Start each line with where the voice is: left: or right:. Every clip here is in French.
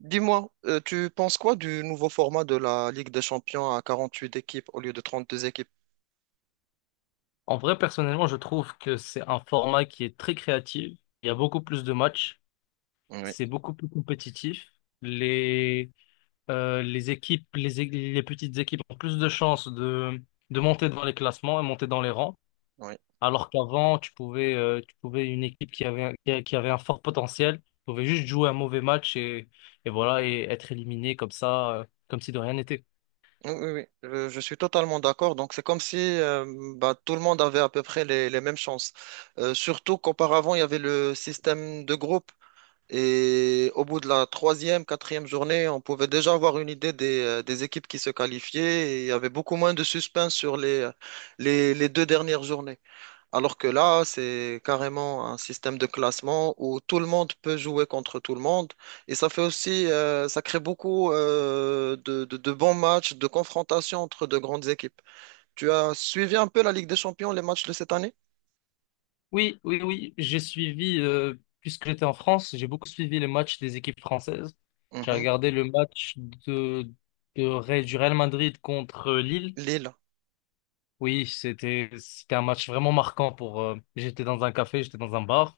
right: Dis-moi, tu penses quoi du nouveau format de la Ligue des Champions à 48 équipes au lieu de 32 équipes?
left: En vrai, personnellement, je trouve que c'est un format qui est très créatif. Il y a beaucoup plus de matchs.
right: Oui,
left: C'est beaucoup plus compétitif. Les, euh, les équipes, les, é- les petites équipes ont plus de chances de monter dans les classements et monter dans les rangs.
right: oui,
left: Alors qu'avant, tu pouvais une équipe qui avait un fort potentiel, pouvait juste jouer un mauvais match et voilà, et être éliminé comme ça, comme si de rien n'était.
right: oui, oui, oui. Je suis totalement d'accord. Donc, c'est comme si bah, tout le monde avait à peu près les mêmes chances. Surtout qu'auparavant, il y avait le système de groupe. Et au bout de la troisième, quatrième journée, on pouvait déjà avoir une idée des équipes qui se qualifiaient. Et il y avait beaucoup moins de suspense sur les deux dernières journées. Alors que là, c'est carrément un système de classement où tout le monde peut jouer contre tout le monde. Et ça fait aussi, ça crée beaucoup de bons matchs, de confrontations entre de grandes équipes. Tu as suivi un peu la Ligue des Champions, les matchs de cette année?
left: Oui, oui, oui, j'ai suivi, puisque j'étais en France, j'ai beaucoup suivi les matchs des équipes françaises. J'ai
right: Mhm.
left: regardé le match du Real Madrid contre Lille.
right: Lille.
left: Oui, c'était un match vraiment marquant. J'étais dans un café, j'étais dans un bar,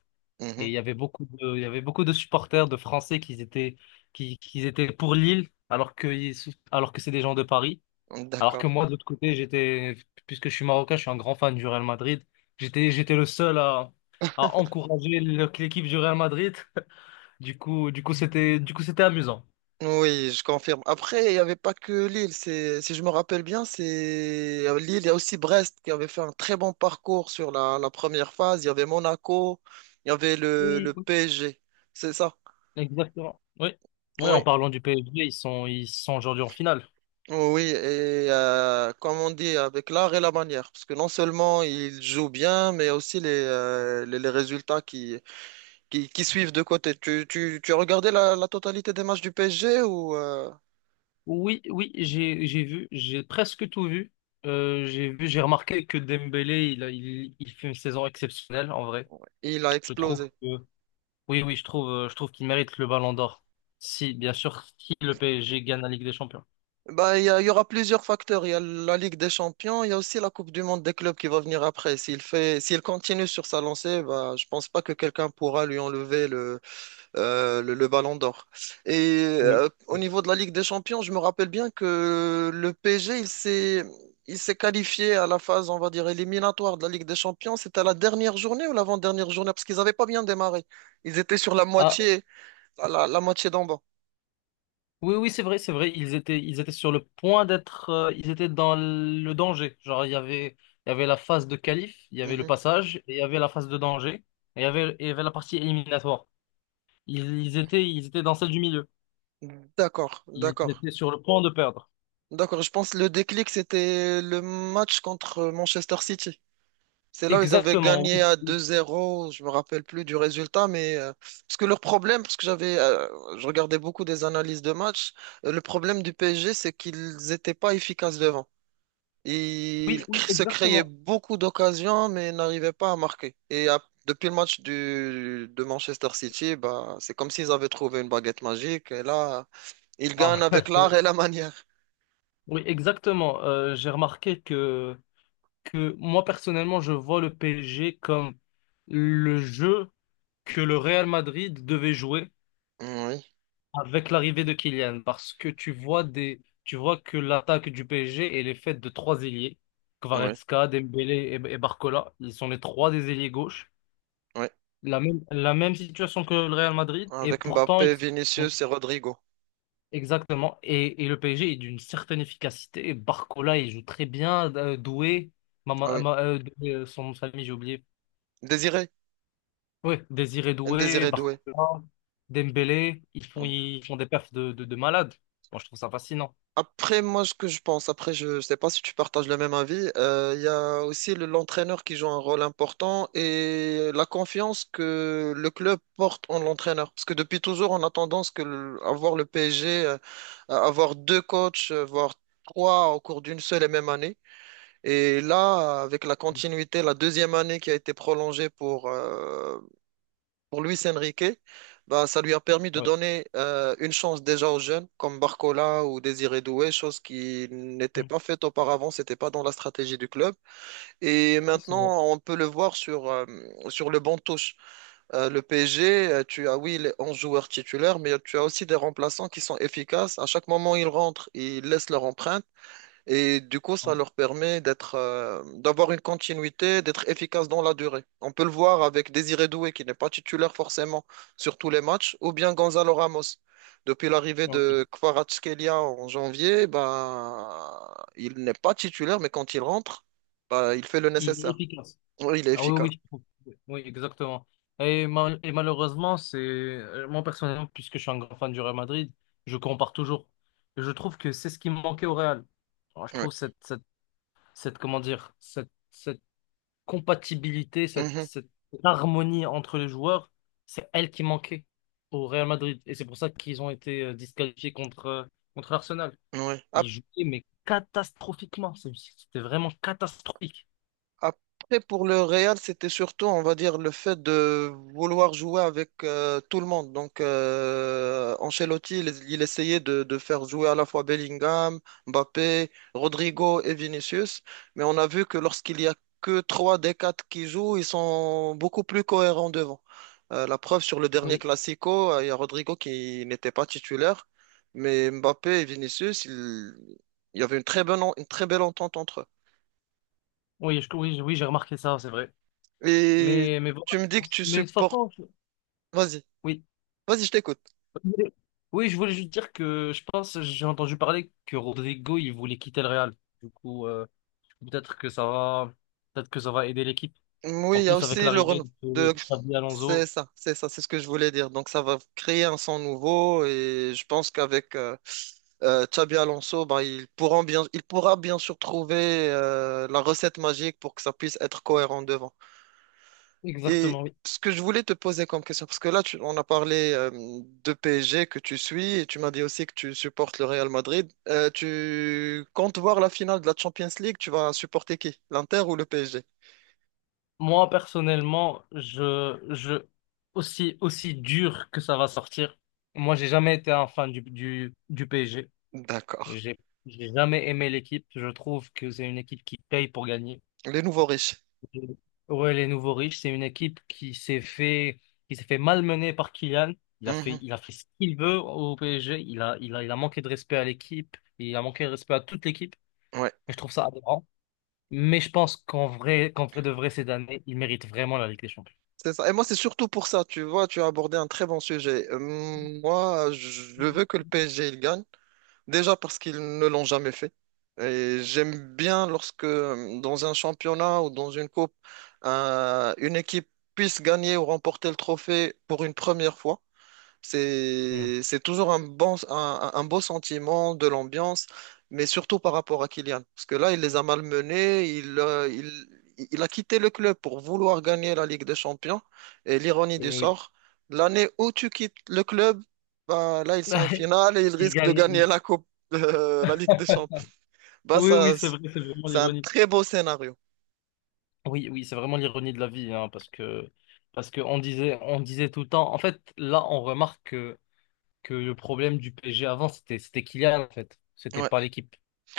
left: et
right: Mhm.
left: il y avait beaucoup de supporters de Français qui étaient pour Lille, alors que c'est des gens de Paris. Alors que
right: D'accord.
left: moi, de l'autre côté, puisque je suis marocain, je suis un grand fan du Real Madrid. J'étais le seul à encourager l'équipe du Real Madrid. Du coup, c'était amusant.
right: Oui, je confirme. Après, il n'y avait pas que Lille. C'est, si je me rappelle bien, c'est Lille. Il y a aussi Brest qui avait fait un très bon parcours sur la première phase. Il y avait Monaco. Il y avait le,
left: Oui.
right: le PSG. C'est ça.
left: Exactement. Oui. Oui, en
right: Oui,
left: parlant du PSG, ils sont aujourd'hui en finale.
right: oui. Et comme on dit, avec l'art et la manière. Parce que non seulement il joue bien, mais aussi les résultats qui suivent de côté. Tu as regardé la totalité des matchs du PSG ou
left: Oui, oui, j'ai vu, j'ai presque tout vu. J'ai remarqué que Dembélé, il fait une saison exceptionnelle, en vrai.
right: il a
left: Je trouve.
right: explosé?
left: Que. Oui, oui, je trouve qu'il mérite le Ballon d'Or. Si, bien sûr, si le PSG gagne la Ligue des Champions.
right: Bah, il y aura plusieurs facteurs. Il y a la Ligue des Champions, il y a aussi la Coupe du Monde des clubs qui va venir après. S'il continue sur sa lancée, bah, je pense pas que quelqu'un pourra lui enlever le ballon d'or. Et
left: Oui.
right: au niveau de la Ligue des Champions, je me rappelle bien que le PSG, il s'est qualifié à la phase, on va dire, éliminatoire de la Ligue des Champions. C'était la dernière journée ou l'avant-dernière journée? Parce qu'ils n'avaient pas bien démarré. Ils étaient sur la
left: Ah,
right: moitié, la moitié d'en bas.
left: oui, oui, c'est vrai, c'est vrai. Ils étaient sur le point d'être, Ils étaient dans le danger. Genre, il y avait la phase de qualif, il y avait le
right: Mhm.
left: passage, et il y avait la phase de danger, et il y avait la partie éliminatoire. Ils étaient dans celle du milieu.
right: D'accord,
left: Ils
right: d'accord.
left: étaient sur le point de perdre.
right: D'accord, je pense que le déclic, c'était le match contre Manchester City. C'est là où ils avaient
left: Exactement,
right: gagné
left: oui,
right: à deux
left: oui,
right: zéro, je me rappelle plus du résultat, mais parce que leur problème, parce que je regardais beaucoup des analyses de match, le problème du PSG, c'est qu'ils étaient pas efficaces devant. Ils
left: oui, oui,
right: se créaient
left: exactement.
right: beaucoup d'occasions, mais n'arrivaient pas à marquer. Et depuis le match de Manchester City, bah, c'est comme s'ils avaient trouvé une baguette magique, et là, ils gagnent
left: Ah,
right: avec l'art et la manière.
left: oui, exactement. J'ai remarqué que moi personnellement, je vois le PSG comme le jeu que le Real Madrid devait jouer
right: Oui,
left: avec l'arrivée de Kylian, parce que tu vois que l'attaque du PSG elle est faite de trois ailiers,
right: oui,
left: Kvaratskhelia, Dembélé et Barcola. Ils sont les trois des ailiers gauche.
right: oui.
left: La même situation que le Real Madrid, et
right: Avec
left: pourtant
right: Mbappé,
left: ils sont
right: Vinicius et Rodrigo.
left: exactement. Et le PSG est d'une certaine efficacité. Barcola il joue très bien, Doué,
right: Ah oui.
left: Doué, son nom de famille j'ai oublié.
right: Désiré.
left: Ouais, Désiré Doué,
right: Désiré Doué.
left: Barcola, Dembélé, ils font,
right: Mm.
left: ils font des perfs de malades. Moi, je trouve ça fascinant.
right: Après, moi, ce que je pense, après, je sais pas si tu partages le même avis, il y a aussi l'entraîneur qui joue un rôle important et la confiance que le club porte en l'entraîneur. Parce que depuis toujours, on a tendance à voir le PSG, à avoir deux coachs, voire trois au cours d'une seule et même année. Et là, avec la continuité, la deuxième année qui a été prolongée pour Luis Enrique, bah, ça lui a permis de
left: Ouais.
right: donner une chance déjà aux jeunes comme Barcola ou Désiré Doué, chose qui n'était
left: Mm.
right: pas faite auparavant, c'était pas dans la stratégie du club. Et
left: C'est vrai.
right: maintenant, on peut le voir sur le banc de touche. Le PSG, tu as oui les 11 joueurs titulaires, mais tu as aussi des remplaçants qui sont efficaces. À chaque moment, ils rentrent, ils laissent leur empreinte. Et du coup, ça
left: Ah,
right: leur permet d'être, d'avoir une continuité, d'être efficace dans la durée. On peut le voir avec Désiré Doué, qui n'est pas titulaire forcément sur tous les matchs, ou bien Gonzalo Ramos. Depuis l'arrivée
left: ok.
right: de Kvaratskhelia en janvier, bah, il n'est pas titulaire, mais quand il rentre, bah, il fait le
left: Il est
right: nécessaire.
left: efficace.
right: Oui, il est
left: Ah oui,
right: efficace.
left: oui, je trouve. Oui, exactement. Et malheureusement, c'est moi personnellement, puisque je suis un grand fan du Real Madrid, je compare toujours. Et je trouve que c'est ce qui me manquait au Real. Alors, je
right: Oui.
left: trouve cette, comment dire, cette compatibilité, cette,
right: Mhm.
left: cette harmonie entre les joueurs, c'est elle qui manquait au Real Madrid. Et c'est pour ça qu'ils ont été disqualifiés contre Arsenal.
right: Ouais.
left: Ils jouaient, mais catastrophiquement. C'était vraiment catastrophique.
right: Après, pour le Real, c'était surtout, on va dire, le fait de vouloir jouer avec tout le monde. Donc, Ancelotti, il essayait de faire jouer à la fois Bellingham, Mbappé, Rodrigo et Vinicius. Mais on a vu que lorsqu'il y a que trois des quatre qui jouent, ils sont beaucoup plus cohérents devant. La preuve sur le dernier
left: Oui,
right: Classico, il y a Rodrigo qui n'était pas titulaire, mais Mbappé et Vinicius, il y avait une très belle entente entre eux.
left: oui, oui, oui, j'ai remarqué ça, c'est vrai.
right: Et
left: Mais
right: tu
left: voilà.
right: me dis que tu
left: Mais de toute
right: supportes.
left: façon,
right: Vas-y,
left: oui.
right: vas-y, je t'écoute.
left: Oui, je voulais juste dire que je pense, j'ai entendu parler que Rodrigo, il voulait quitter le Real. Du coup, peut-être que ça va, peut-être que ça va aider l'équipe.
right: Oui,
left: En
right: il y a
left: plus, avec
right: aussi le
left: l'arrivée
right: Renault.
left: de
right: De...
left: Xavi
right: C'est
left: Alonso,
right: ça, c'est ça, c'est ce que je voulais dire. Donc, ça va créer un son nouveau et je pense qu'avec Xabi Alonso, bah, il pourra bien sûr trouver la recette magique pour que ça puisse être cohérent devant. Et
left: exactement, oui.
right: ce que je voulais te poser comme question, parce que là, on a parlé de PSG que tu suis et tu m'as dit aussi que tu supportes le Real Madrid. Tu comptes voir la finale de la Champions League, tu vas supporter qui? L'Inter ou le PSG?
left: Moi, personnellement, aussi, aussi dur que ça va sortir, moi, j'ai jamais été un fan du PSG.
right: D'accord.
left: J'ai, j'ai jamais aimé l'équipe. Je trouve que c'est une équipe qui paye pour gagner.
right: Les nouveaux riches.
left: Ouais, les nouveaux riches, c'est une équipe qui s'est fait malmener par Kylian. Il a fait,
right: Mhm.
left: il a fait ce qu'il veut au PSG. Il a manqué de respect à l'équipe. Il a manqué de respect à toute l'équipe.
right: Ouais,
left: Et je trouve ça aberrant. Mais je pense qu'en vrai de vrai, cette année, il mérite vraiment la Ligue des Champions.
right: c'est ça. Et moi, c'est surtout pour ça, tu vois, tu as abordé un très bon sujet. Moi, je veux que le PSG il gagne. Déjà parce qu'ils ne l'ont jamais fait. Et j'aime bien lorsque dans un championnat ou dans une coupe, une équipe puisse gagner ou remporter le trophée pour une première fois.
left: Hmm.
right: C'est toujours un bon, un beau sentiment de l'ambiance, mais surtout par rapport à Kylian. Parce que là, il les a malmenés, il a quitté le club pour vouloir gagner la Ligue des Champions. Et l'ironie du
left: Et oui.
right: sort, l'année où tu quittes le club, bah, là, ils sont en finale et ils
left: Il
right: risquent de
left: gagne.
right: gagner la coupe, la Ligue des Champions. Bah,
left: Oui, oui,
right: ça,
left: c'est vrai, c'est vraiment
right: c'est un
left: l'ironie.
right: très beau scénario.
left: Oui, oui, c'est vraiment l'ironie de la vie, hein, parce que on disait tout le temps. En fait, là, on remarque que le problème du PSG avant, c'était Kylian, en fait. C'était pas
right: Ouais.
left: l'équipe,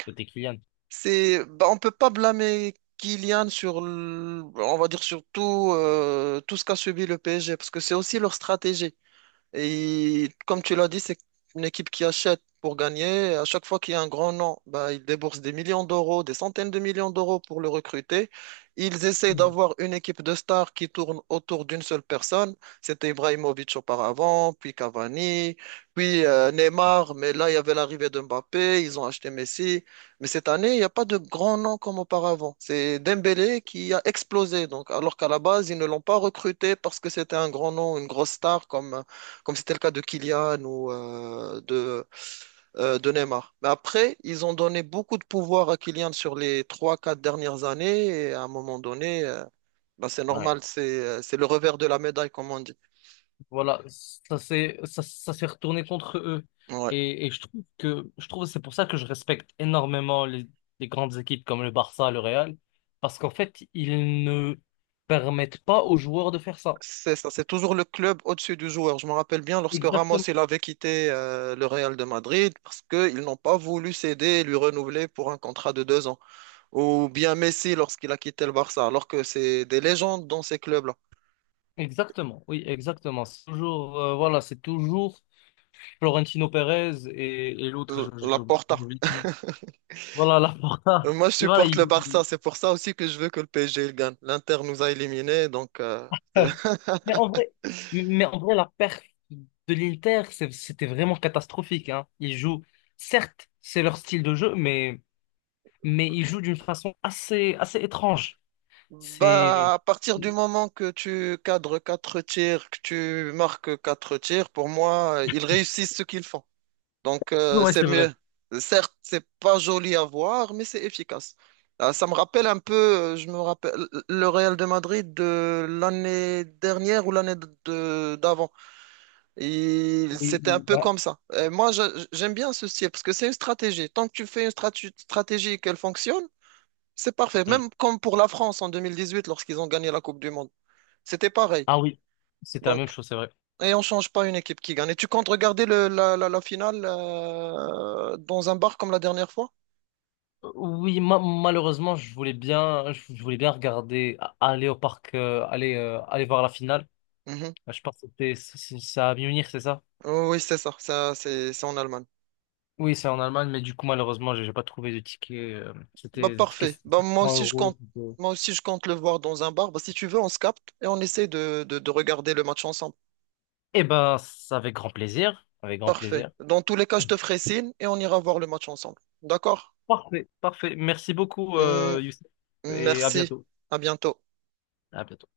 left: c'était Kylian.
right: Bah, on peut pas blâmer Kylian on va dire surtout tout ce qu'a subi le PSG, parce que c'est aussi leur stratégie. Et comme tu l'as dit, c'est une équipe qui achète pour gagner. À chaque fois qu'il y a un grand nom, bah, ils déboursent des millions d'euros, des centaines de millions d'euros pour le recruter. Ils essayent
left: Hmm.
right: d'avoir une équipe de stars qui tourne autour d'une seule personne. C'était Ibrahimovic auparavant, puis Cavani, puis Neymar. Mais là, il y avait l'arrivée de Mbappé. Ils ont acheté Messi. Mais cette année, il n'y a pas de grand nom comme auparavant. C'est Dembélé qui a explosé. Donc, alors qu'à la base, ils ne l'ont pas recruté parce que c'était un grand nom, une grosse star comme c'était le cas de Kylian ou de Neymar. Mais après, ils ont donné beaucoup de pouvoir à Kylian sur les trois quatre dernières années et à un moment donné, bah, c'est
left: Ouais.
right: normal, c'est le revers de la médaille, comme on dit.
left: Voilà, ça s'est retourné contre eux.
right: Ouais.
left: Et je trouve que c'est pour ça que je respecte énormément les grandes équipes comme le Barça, le Real, parce qu'en fait, ils ne permettent pas aux joueurs de faire ça.
right: C'est ça, c'est toujours le club au-dessus du joueur. Je me rappelle bien lorsque Ramos
left: Exactement.
right: il avait quitté le Real de Madrid parce qu'ils n'ont pas voulu céder et lui renouveler pour un contrat de deux ans. Ou bien Messi lorsqu'il a quitté le Barça, alors que c'est des légendes dans ces clubs-là.
left: Exactement, oui, exactement. Voilà, c'est toujours Florentino Pérez et l'autre, je- j'ai
right: La
left: oublié.
right: porta.
left: j'ai oublié son nom. Voilà, Laporta.
right: Moi, je
left: Et voilà,
right: supporte le Barça. C'est pour ça aussi que je veux que le PSG il gagne. L'Inter nous a éliminés, donc
left: Mais en vrai, mais en vrai, la perte de l'Inter, c'était vraiment catastrophique, hein. Ils jouent, certes, c'est leur style de jeu, mais ils jouent d'une façon assez, assez étrange. C'est,
right: Bah, à partir du moment que tu cadres quatre tirs, que tu marques quatre tirs, pour moi, ils réussissent ce qu'ils font. Donc,
left: ouais,
right: c'est
left: c'est vrai.
right: mieux. Certes, c'est pas joli à voir, mais c'est efficace. Ah, ça me rappelle un peu, je me rappelle le Real de Madrid de l'année dernière ou l'année d'avant. Et
left: Oui,
right: c'était un
left: oui,
right: peu
left: ouais.
right: comme ça. Et moi, j'aime bien ce style parce que c'est une stratégie. Tant que tu fais une stratégie et qu'elle fonctionne, c'est parfait.
left: Mm.
right: Même comme pour la France en 2018 lorsqu'ils ont gagné la Coupe du Monde. C'était pareil.
left: Ah oui, c'était la même
right: Donc,
left: chose, c'est vrai.
right: et on change pas une équipe qui gagne. Et tu comptes regarder la finale dans un bar comme la dernière fois?
left: Oui, malheureusement, je voulais bien regarder, aller au parc, aller voir la finale.
right: Mhm.
left: Je pense que c'est à Munich, c'est ça?
right: Oh oui, c'est ça. Ça, c'est en Allemagne.
left: Oui, c'est en Allemagne, mais du coup, malheureusement, j'ai pas trouvé de ticket.
right: Bah,
left: C'était des tickets
right: parfait. Bah, moi
left: cent
right: aussi, je
left: euros.
right: compte. Moi aussi, je compte le voir dans un bar. Bah, si tu veux, on se capte et on essaie de regarder le match ensemble.
left: Eh ben, c'est avec grand plaisir. Avec grand
right: Parfait.
left: plaisir.
right: Dans tous les cas, je te ferai signe et on ira voir le match ensemble. D'accord?
left: Parfait, parfait. Merci beaucoup,
right: Hum,
left: Youssef. Et à
right: merci.
left: bientôt.
right: À bientôt.
left: À bientôt.